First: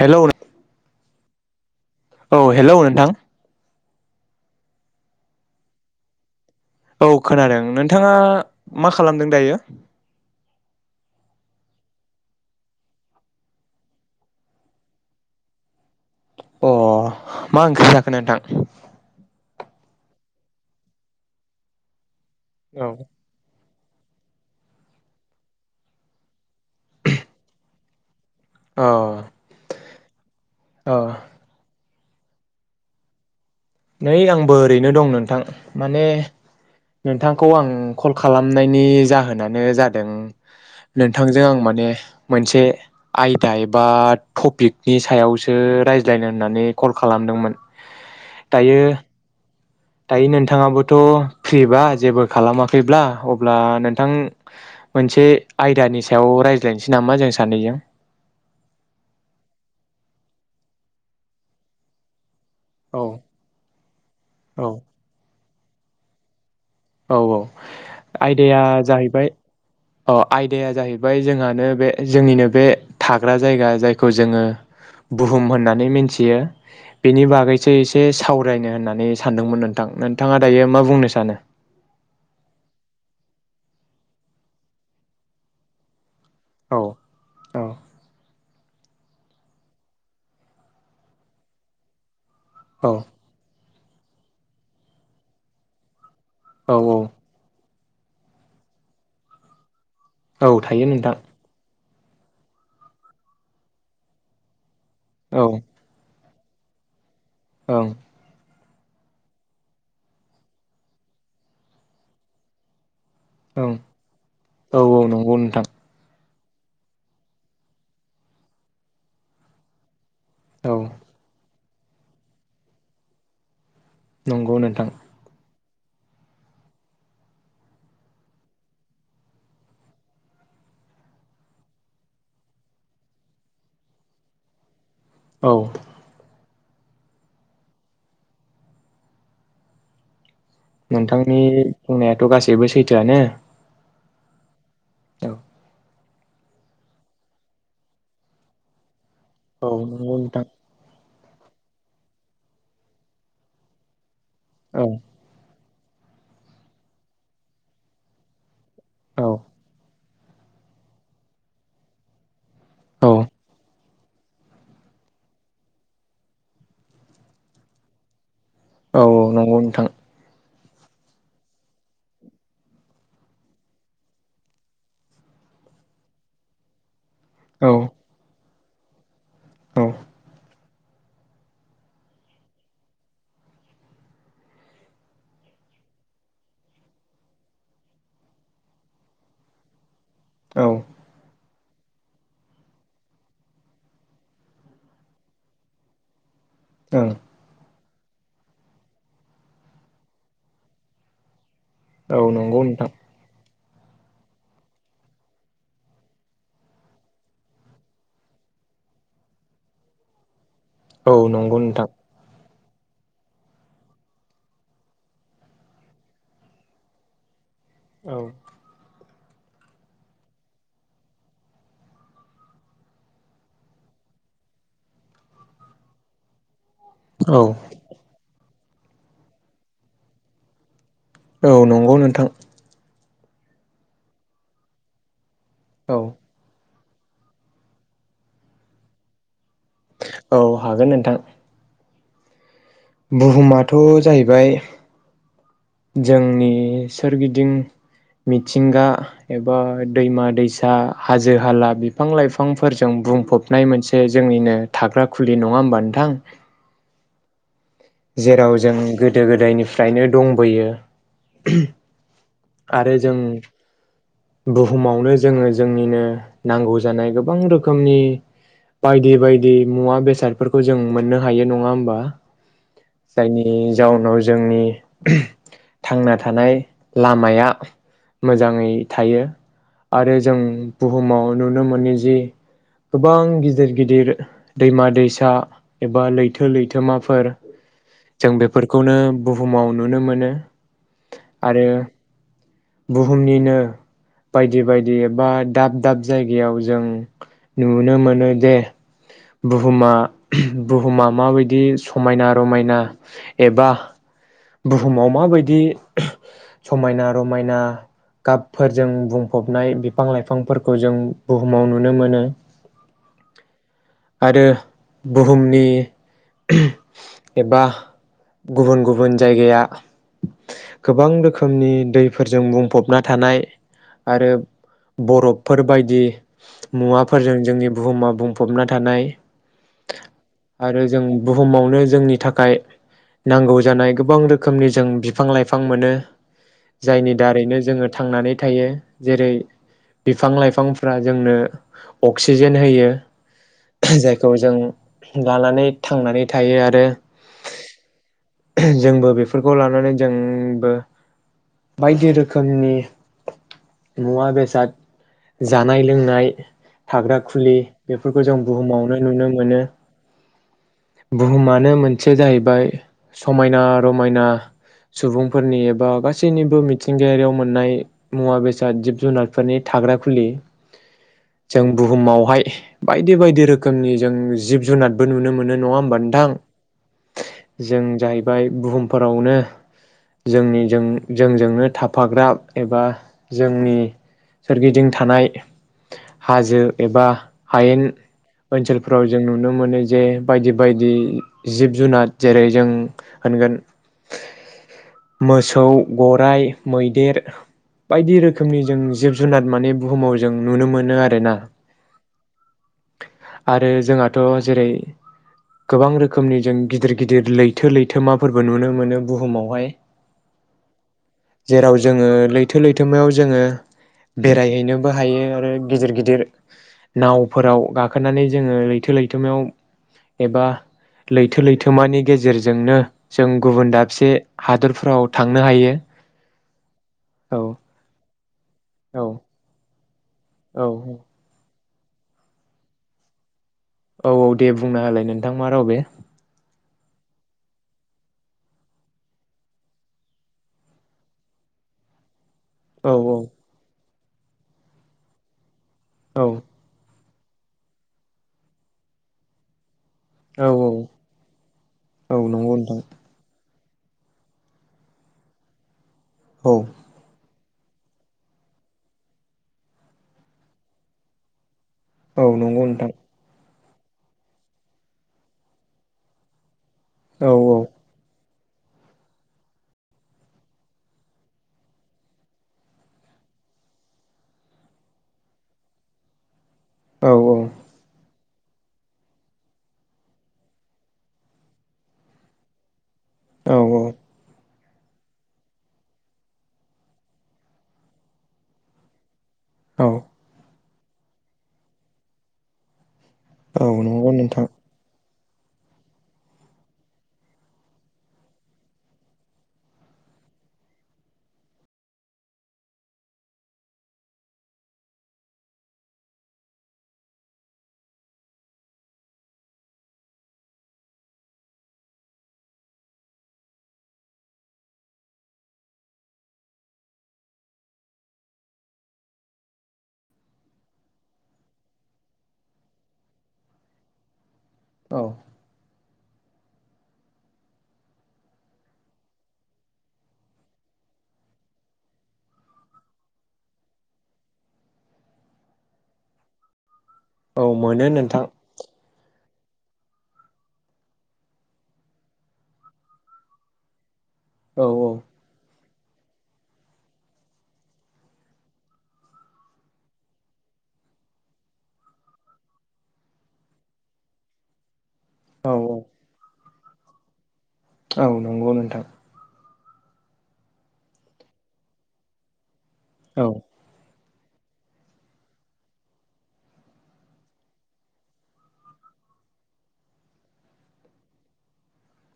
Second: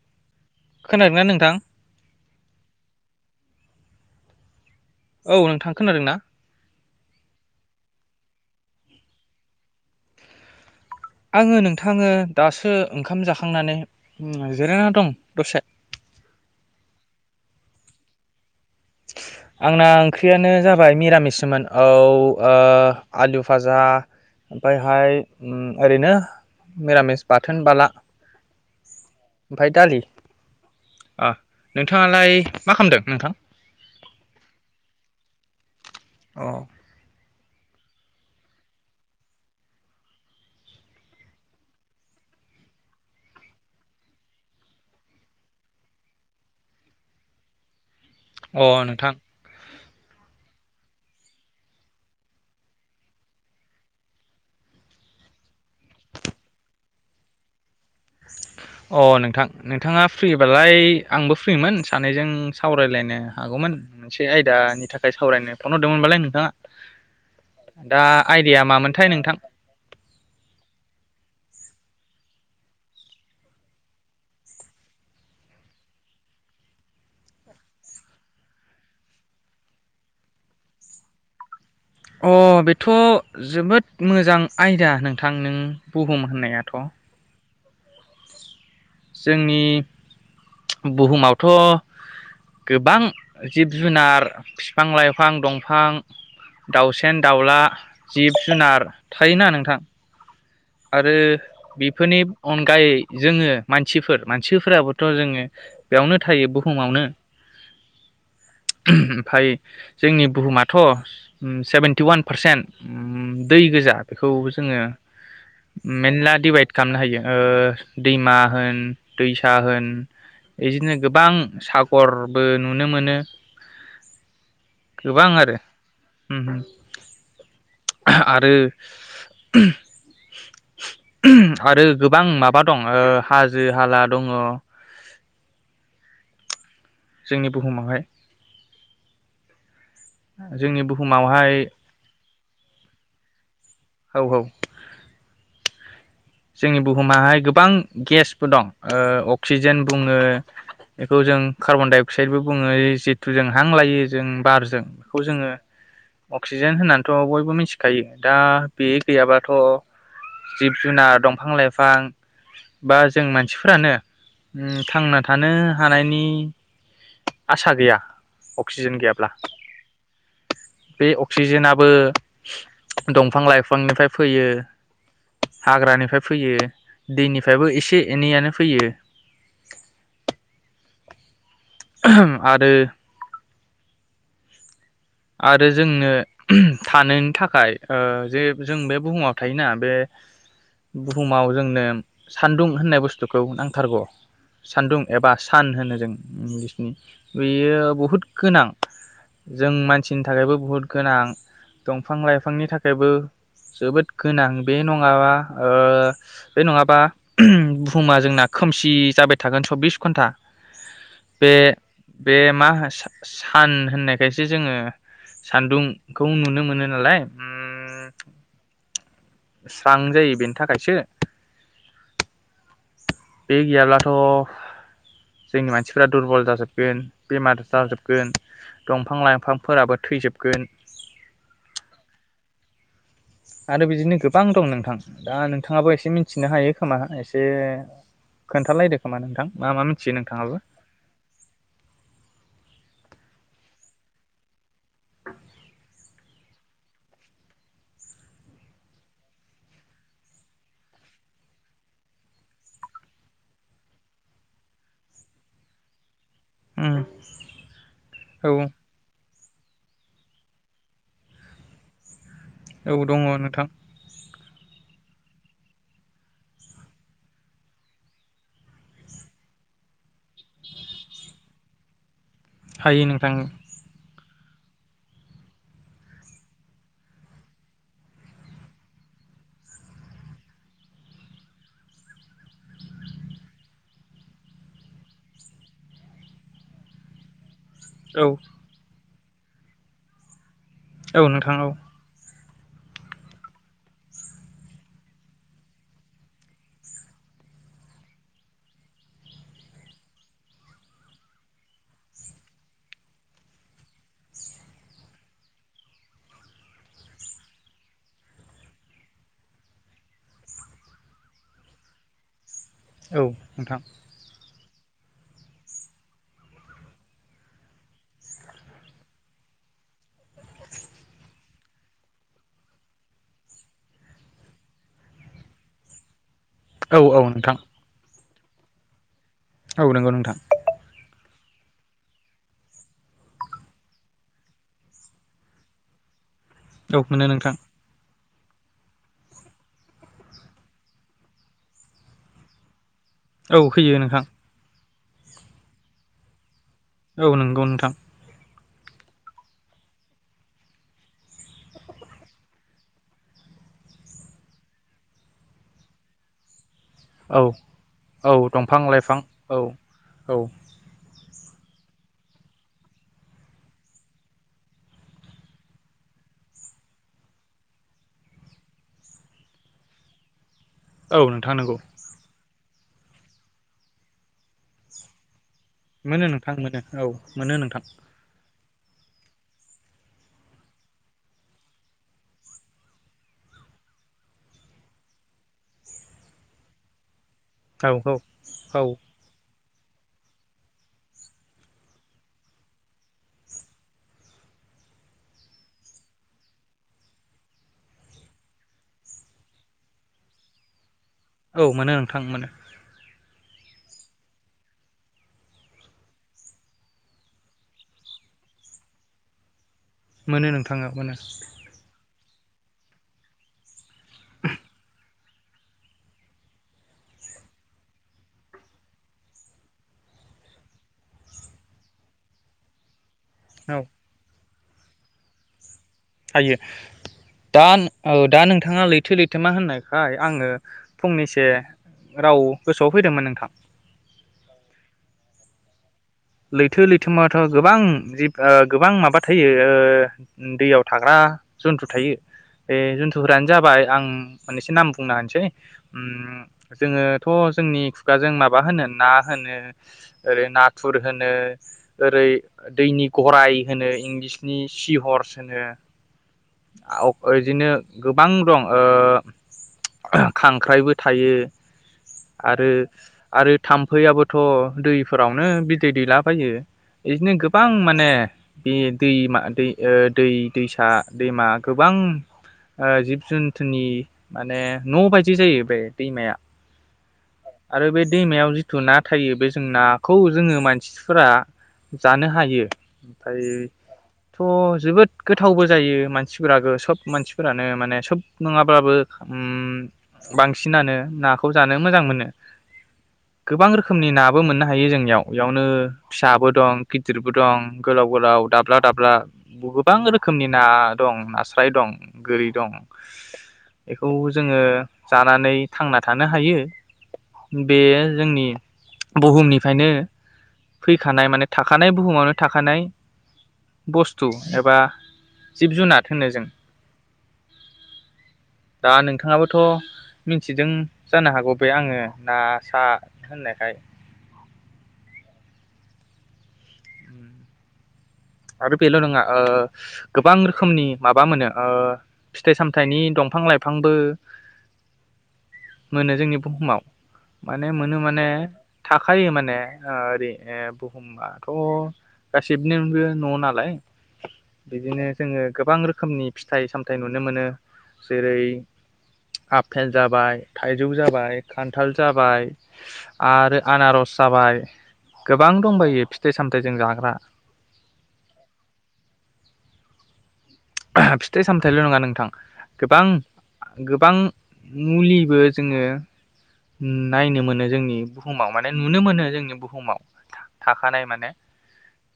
Hello नों खोनादोंना नोंथां औ हेलौ नोंथां औ नोंथां खोनादों ना औ खोनादों नोंथाङा मा खालामदों दायो आंङो नोंथाङो दासो ओंखाम जाखांनानै जिरायना दं दसे अ मा ओंख्रि जाखो सलनोंथां आंना ओंख्रियानो जाबाय मिरामिसोमोन औ ओ औ आलु फाजा दा ओमफ्रायहाय ओम ओरैनो मिरामिस बाथोन बाला अ ओमफाय दालि अ ओ नोंथाङालाय मा खालामदों नोंथां नै आंबो ओरैनो दं नोंथां माने अ नोंथां खौ आं कल खालामनायनि जाहोनानो जादों नोंथांजों आं माने मोनसे आयदा एबा टपिकनि सायावसो रायज्लायनो होननानै कल खालामदोंमोन अ दायो नोंथां दायो नोंथाङाबोथ फ्रिबा जेबो खालामाखैब्ला अब्ला नोंथां मोनसे आयदानि सायाव रायज्लायनोसै नामा जों सानैजों अ नोंथां नोंथाङा फ्रिबालाय आंबो फ्रिमोन सानैजों औ सावरायलायनो हागौमोन मोनसे औ आयदानि थाखाय सावरायनो फन हरदोंमोनबालाय नोंथांङा औ औ आयदाया मामोनथाय जाहैबाय नोंथां औ आयदाया जाहैबाय जोंहानो बे जोंनिनो बे थाग्रा जायगा जायखौ जोंङो बुहुम होननानै मिथियो बेनि बागैसो एसे सावरायनो होननानै सानदोंमोन नोंथां नोंथाङा दायो मा बुंनो सानो अ बेथ जोबोद मोजां आयदा नोंथां नों बुहुम होननायाथ औ औ जोंनि बुहुमावथ' औ गोबां जिब जु जुनार, बिफां-लाइफां, दंफां औ औ दाउसेन-दाउला जिब-जुनार थायोना नोंथां। औ थायो नोंथां। आरो बेफोरनि अनगायै जोङो मानसिफोर मानसिफोराबो थ जोङो ओं बेयावनो थायो बुहुमावनो। औ। ओहोम ओमफाय जोंनि बुहुमाथ' um seventy one percent um दै औ गोजा बेखौ जोङो औ नंगौ नोंथां मेनला डिभाइद खालामनो हायो ओ दैमा होन, दैसा होन औ इदिनो गोबां साग गरबो नुनो मोनो। नंगौ नोंथां। उम उम ओहोम आरो ओहोम ओहोम आरो गोबां माबा दं ओ हाजो हाला दङ औ। जोंनि बुहुमावहाय। [inaudible] नोंथांनि बुहुमावहाय बुंनाया थ' गासैबो सैथोआनो। औ औ। औ। जोंनि बुहुमाहाय गोबां गेसबो दं ओ औ अक्सिजेन नंगौ बुङो नोंथां बेखौ जों कार्बन डाइ अक्साइदबो बुङो जिहेतु जों हां लायो ज जों बारजों औ बेखौ जोङो अक्सिजेन होननानैथ‍' बयबो मिथिखायो दा बे औ गैयाबाथ' जिब-जुनार दंफां लाइफां बा औ जों मानसिफोरानो उम थांना थानो हानायनि आसा गैया अक्सिजेन औ औ गैयाब्ला नंगौ नोंथां। बे अक्सिजेनाबो दंफां-लाइफांनिफ्राय फैयो, हाग्रानिफ्राय फैयो दैनिफ्रायबो एसे एनैयानो फैयो। औ‌ आहाम आरो आरो जोंनो ओहोम थानोनो थाखाय ओ जे जों बे बुहुमाव थायोना बे औ बुहुमाव जोंनो सान्दुं होननाय बुस्थुखौ नांथारगौ सान्दुं एबा सान होनो जों इंलिसनि ओं बेयो बु हुद गोनां जों मान सिनि थाखायबो बुहुत गोनां दंफां औ नंगौ लाइफांनि नोंथां थाखायबो जोबोद गोनां बे नङाबा ओ बे नङाबा बुहुमा जोंना खोमसि जाबाय थागोन सब्बिस घन्टा औ बे नंगौ नोंथां बे मा होन सान होननायखायसो जोङो सान्दुंखौ नुनो मोनो नालाय औ स्रां जायो बेनि थाखायसो बे गैयाब्लाथ' जोंनि मानसिफ्रा दुरबल जाजोब गोन औ बेमार जाजोबगोन दंफां लाइफांफोराबो थैजोबगोन औ नंगौ नोंथां आरो बिदिनो गोबां दं नोंथां दा नोंथाङाबो औ एसे मिनथिनो हायो खोमा एसे खोन्थालायदो खोमा नोंथां मा मा मिथियो औ नोंथाङाबो हागोन नोंथां बुहुमाथ' जाहैबाय जोंनि सोरगिदिं मिथिंगा एबा दैमा दैसा हाजो हाला बिफां लाइफांफोरजों बुंफबनाय मोनसे जोंनिनो थाग्रा खुलि नङा होमबा नोंथां ओम जेराव जों गोदो गो दायनिफ्रायनो दंबोयो आरो औ जों दङ नोंथां बुहुमावनो जोङो जोंनिनो नांगौ जानाय गोबां रोखोमनि बायदि बायदि मुवा बेसादफोरखौ जों मोननो हायो नङा होमबा हायो नोंथां जायनि जाउनाव जोंनि थांना थानाय लामाया मोजाङै थायो आरो जों बुहुमाव नुनो मोनो जि गोबां गिदिर गिदिर दैमा दैसा एबा लैथो लैथोमाफोर औ जों बेफोरखौनो बुहुमाव नुनो मोनो औ नोंथां आरो औ बुहुमनिनो बायदि बायदि एबा दाब दाब जायगायाव जों नुनो मोनो जे बुहुमा बुहुमा माबायदि समायना रमायना एबा बुहुमाव माबायदि समायना रमायना गाबफोरजों बुंफबनाय बिफां लाइफांफोरखौ जों बुहुमाव नुनो मोनो औ नोंथां आरो बुहुमनि एबा गुबुन गुबुन जायगाया गोबां रोखोमनि दैफोरजों बुंफबना थानाय आरो बरफफोरबायदि औ औ मुवाफोरजों नोंथां जोंनि बुहुमा बुं हम। थानाय औ नंगौ नोंथां। आरो जों बुहुमावनो जोंनि थाखाय, नांगौ जानाय गोबां रोखोमनि जों बिफां लाइफां मोनो। औ जायनि मोनो नोंथां दारैनो जोङो थांनानै थायो जेरै बिफां लाइफांफ्रा जोंनो अक्सिजेन होयो। औ होयो नोंथां जायखौ जों लानानै थांनानै थायो आरो। औ नंगौ नोंथां। जोंबो बेफोरखौ लानानै, जोंबो बायदि रोखोमनि मुवा बेसाद जानाय लोंनाय। थाग्रा औ खुलि फोरफोरखौ औ जों दंफां बुहुमावनो लाइफां नुनो औ मोनो। औ बुहुमानो मोनसे जाहैबाय, समायना रमायना सुबुंफोरनि एबा गासैनिबो मिथिंगायारियाव मोननाय मुवा बेसाद जिब जुनारफोरनि थाग्रा खुलि औ नोंथां जों नंगौ बुहुमावहाय बायदि बायदि रोखोमनि जों जिब जुनारबो नुनो मोनो। नङाहोमबा मोनो नोंथां? मोनो औ मोनो नोंथां जों जाहैबाय बुहुमफोरावनो जोंनिजों जोंजोंनो थाफाग्रा, एबा जोंनि सोरगिदिं थानाय हाजो एबा हायेन औ औ ओनसोलफोराव जों नुनो मोनो। जे बायदि बायदि जिब जुनार जेरै जों होनगोन मोसौ गराइ मैदेर बायदि रोखोमनि जों जिब जुनार माने बुहुमाव जों नुनो मोनो [unintelligible] औ मोनो नोंथां मोनो। आरो जोंहाथ' जेरै, गोबां रोखोमनि जों गिदिर गिदिर लैथो लैथोमाफोरबो नुनो मोनो बुहुमावहाय। मोनो नोंथाङा मोनो। जेराव जोङो लैथो लैथोमायाव जोङो बेरायहैनोबो हायो। [unintelligible] गिदिर गिदिर नावफोराव गाखोनानै जोङो लैथो लैथोमायाव एबा लैथो लैथोमानि गेजेरजोंनो। जों गुबुन औ दाबसे हादोरफ्राव थांनो हायो। हायो औ दा औ दा नोंथाङा औ लैथो लैथो मा होननो हाय आङो औ फंनैसे। राव गोसोआव फैदोंमोन नोंथाङ। औ औ दे बुंना होलाय नोंथां मा राव बे । लैथो लैथोमाथ' गोबां जिब गोबां माबा थायो ओ दैयाव थाग्रा जन्थु थायो। बे औ जन्थुफोरानो जाबाय आं मोनसे नाम बुंना होनसै ओ औ जोंङो थ जोंनि खुगाजों माबा होनो ना होनो ओरै औ औ [unintelligible] औ ओरै नंगौ नोंथां दैनि दाय होनो इंलिसनि सि हर्स होनो औ [unintelligible] बिदिनो गोबां दं ओ खांख्राइबो थायो औ नंगौ आरो नोंथां आरो थाम्फैआबोथ दैफोरावनो बिदै दैलाबायो औ बिदिनो गोबां माने बे दैमा दै दै दैसा दैमा गोबां जिब जुन्थुनि माने न बायदि जायो बे दैमाया औ औ आरो बे दैमायाव जिथु ना थायो बे जों नाखौ जोंङो मानसिफोरा जानो हायो । ओमफ्रायो औ थ जोबोद गोथावबो जायो मानसिफोराबो सब मानसिफोरानो माने सब नंङाब्लाबो ओम औ बां सिनानो नाखौ जा नो मोजां मोनो। औ गोबां रोखोमनि नंगौ नाबो नोंथां मोननो हायो जोंनियाव। बेयावनो फिसाबो दं गिदिरबो दं गोलाव गोलाव दाब्ला दाब्ला बु गोबां रोखोमनि ना दं नास्राय दं गोरि दं बेखौ जोंङो जानानै थांना थानो हायो। बेयो जोंनि बुहुमनिफ्रायनो फैखानाय माने थाखानाय बुहुमावनो थाखानाय बुस्थु एबा जिब जुनार होनो जों दा नोंथाङाबोथ मिथिदों जानो हागौ । बे आंङो ना सा होननायखाय औ। आरो बेल‌ नंङा ओ गोबां रोखोमनि माबा मोनो ओ फिथाइ सामथायाइनि दंफां लाइफांबो मोनो जोंनि बुहुमाव। औ माने मोनो नोंथां माने थाखायो माने । माने ओरै बुहुमाथ गासिबनोबो न नालाय औ बिदिनो जोंङो गोबां रोखोमनि फिथाइ सामथाय नुनो मोनो जेरै आफेल जाबाय थाइजौ जाबाय खान्थाल जाबाय आरो आनारस जाबाय । औ गोबां दंबायो फिथाइ सामथाइ जों जाग्रा। औ नंगौ नोंथां। फिथाइ सामथायल नंङा नोंथां गोबां औ गो बां मुलिबो जोङो नायनो मोनो जोंनि बुहुमाव माने नुनो मोनो जोंनि बुहुमाव थाखानाय माने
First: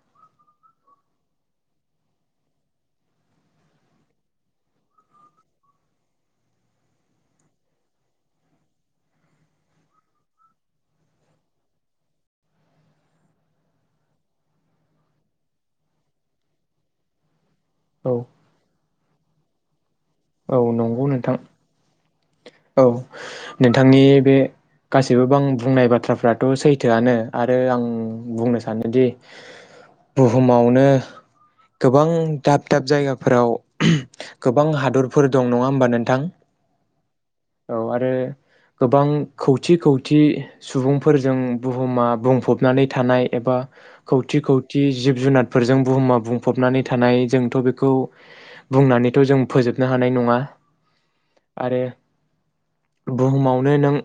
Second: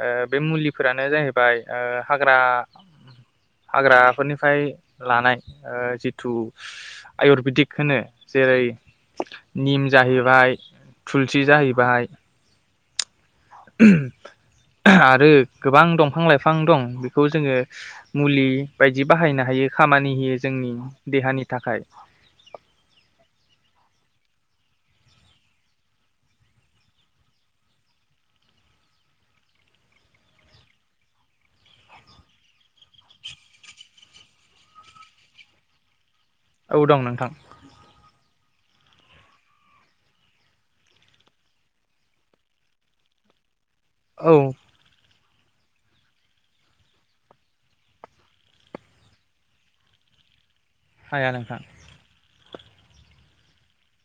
ओ बे मुलिफोरानो जाहैबाय ओ हाग्रा हाग्राफोरनिफ्राय लानाय ओ जिथु आयुरबेदिक होनो। जेरै निम जाहैबाय थुलसि जाहैबाय आरो गोबां दंफां लाइफां दं बेखौ जोङो औ मुलि बाय दि बाहायनो हायो। खामानि होयो औ जोंनि नंगौ नोंथां देहानि थाखाय औ नोंथांनि बे गासैबो बां बुंनाय बाथ्राफ्राथ' सैथोआनो आरो आं बुंनो सानोदि बुहुमावनो गोबां दाब दाब जायगाफोराव गोबां हादर फोर दं नङा होमबा नोंथां? औ दं नोंथां। औ आरो गोबां खौथि खौथि सुबुंफोरजों बुहुमा बुंफबनानै थानाय एबा औ खौथि खौथि जिब जुनार फोरजों बुहुमा बुंफबनानै थानाय जोंथ' बेखौ बुंनानैथ' जों फोजोब नो हानाय नङा। हाया नोंथां। आरो बुहुमावनो नों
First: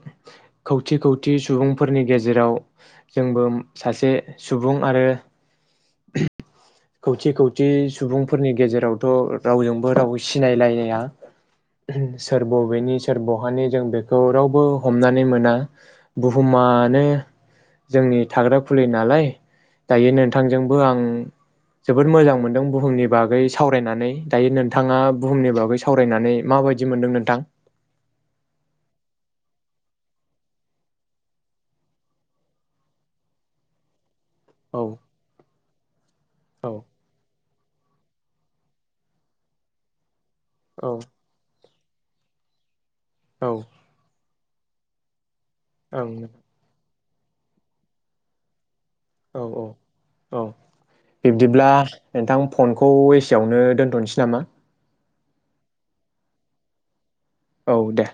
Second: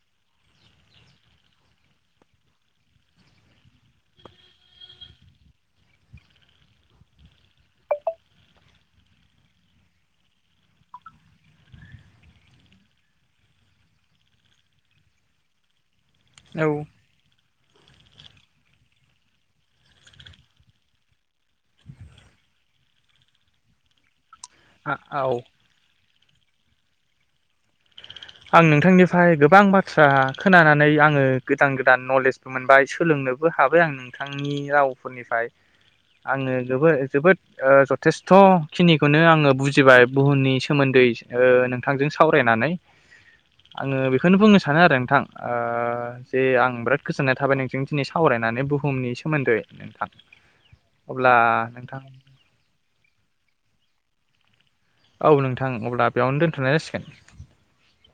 खौथि खौथि सुबुंफोरनि गेजेराव जोंबो सासे सुबुं आरो खौथि खौथि सुबुंफोरनि गेजेरावथ' रावजोंबो राव सिनायलायनाया सोर बबेनि सोर बहानि जों बेखौ रावबो हमनानै मोना। औ बुहुमानो जोंनि थाग्रा खुलि नालाय दायो नोंथांजोंबो आं जोबोद मोजां मोनदों बुहुमनि बागै सावरायनानै। जायो नोंथाङा आ औ बुहुमनि बागै सावराय वरायनानै माबायदि मोन्दों नोंथां? आं नोंथांनिफ्राय गोबां बाथ्रा खोनानानै आङो गोदान गोदान नलेजबो मोनबाय सोलोंनोबो हाबाय आं नों थांनि औ रावफोरनिफ्राय आङो औ जोबोर जोबोद ओ जथेस्थ' खिनिखौनो आङो बुजिबाय बुहुमनि औ सोमोन्दै ओ नों थांजों सावरायनानै। औ आङो बे बेखौनो बुंनो सानो आरो नोंथां। ओ ओं जे आं बिराद गोजोननाय थाबाय नों जों दिनै सावरायनानै बु औ औ औ बिब्दिब्ला नोंथां फनखौ एसेयावनो दोनथ'नोसै नामा? औ नोंथां अब्ला बेयावनो दोनथ'नाय जासिगोन। औ दे।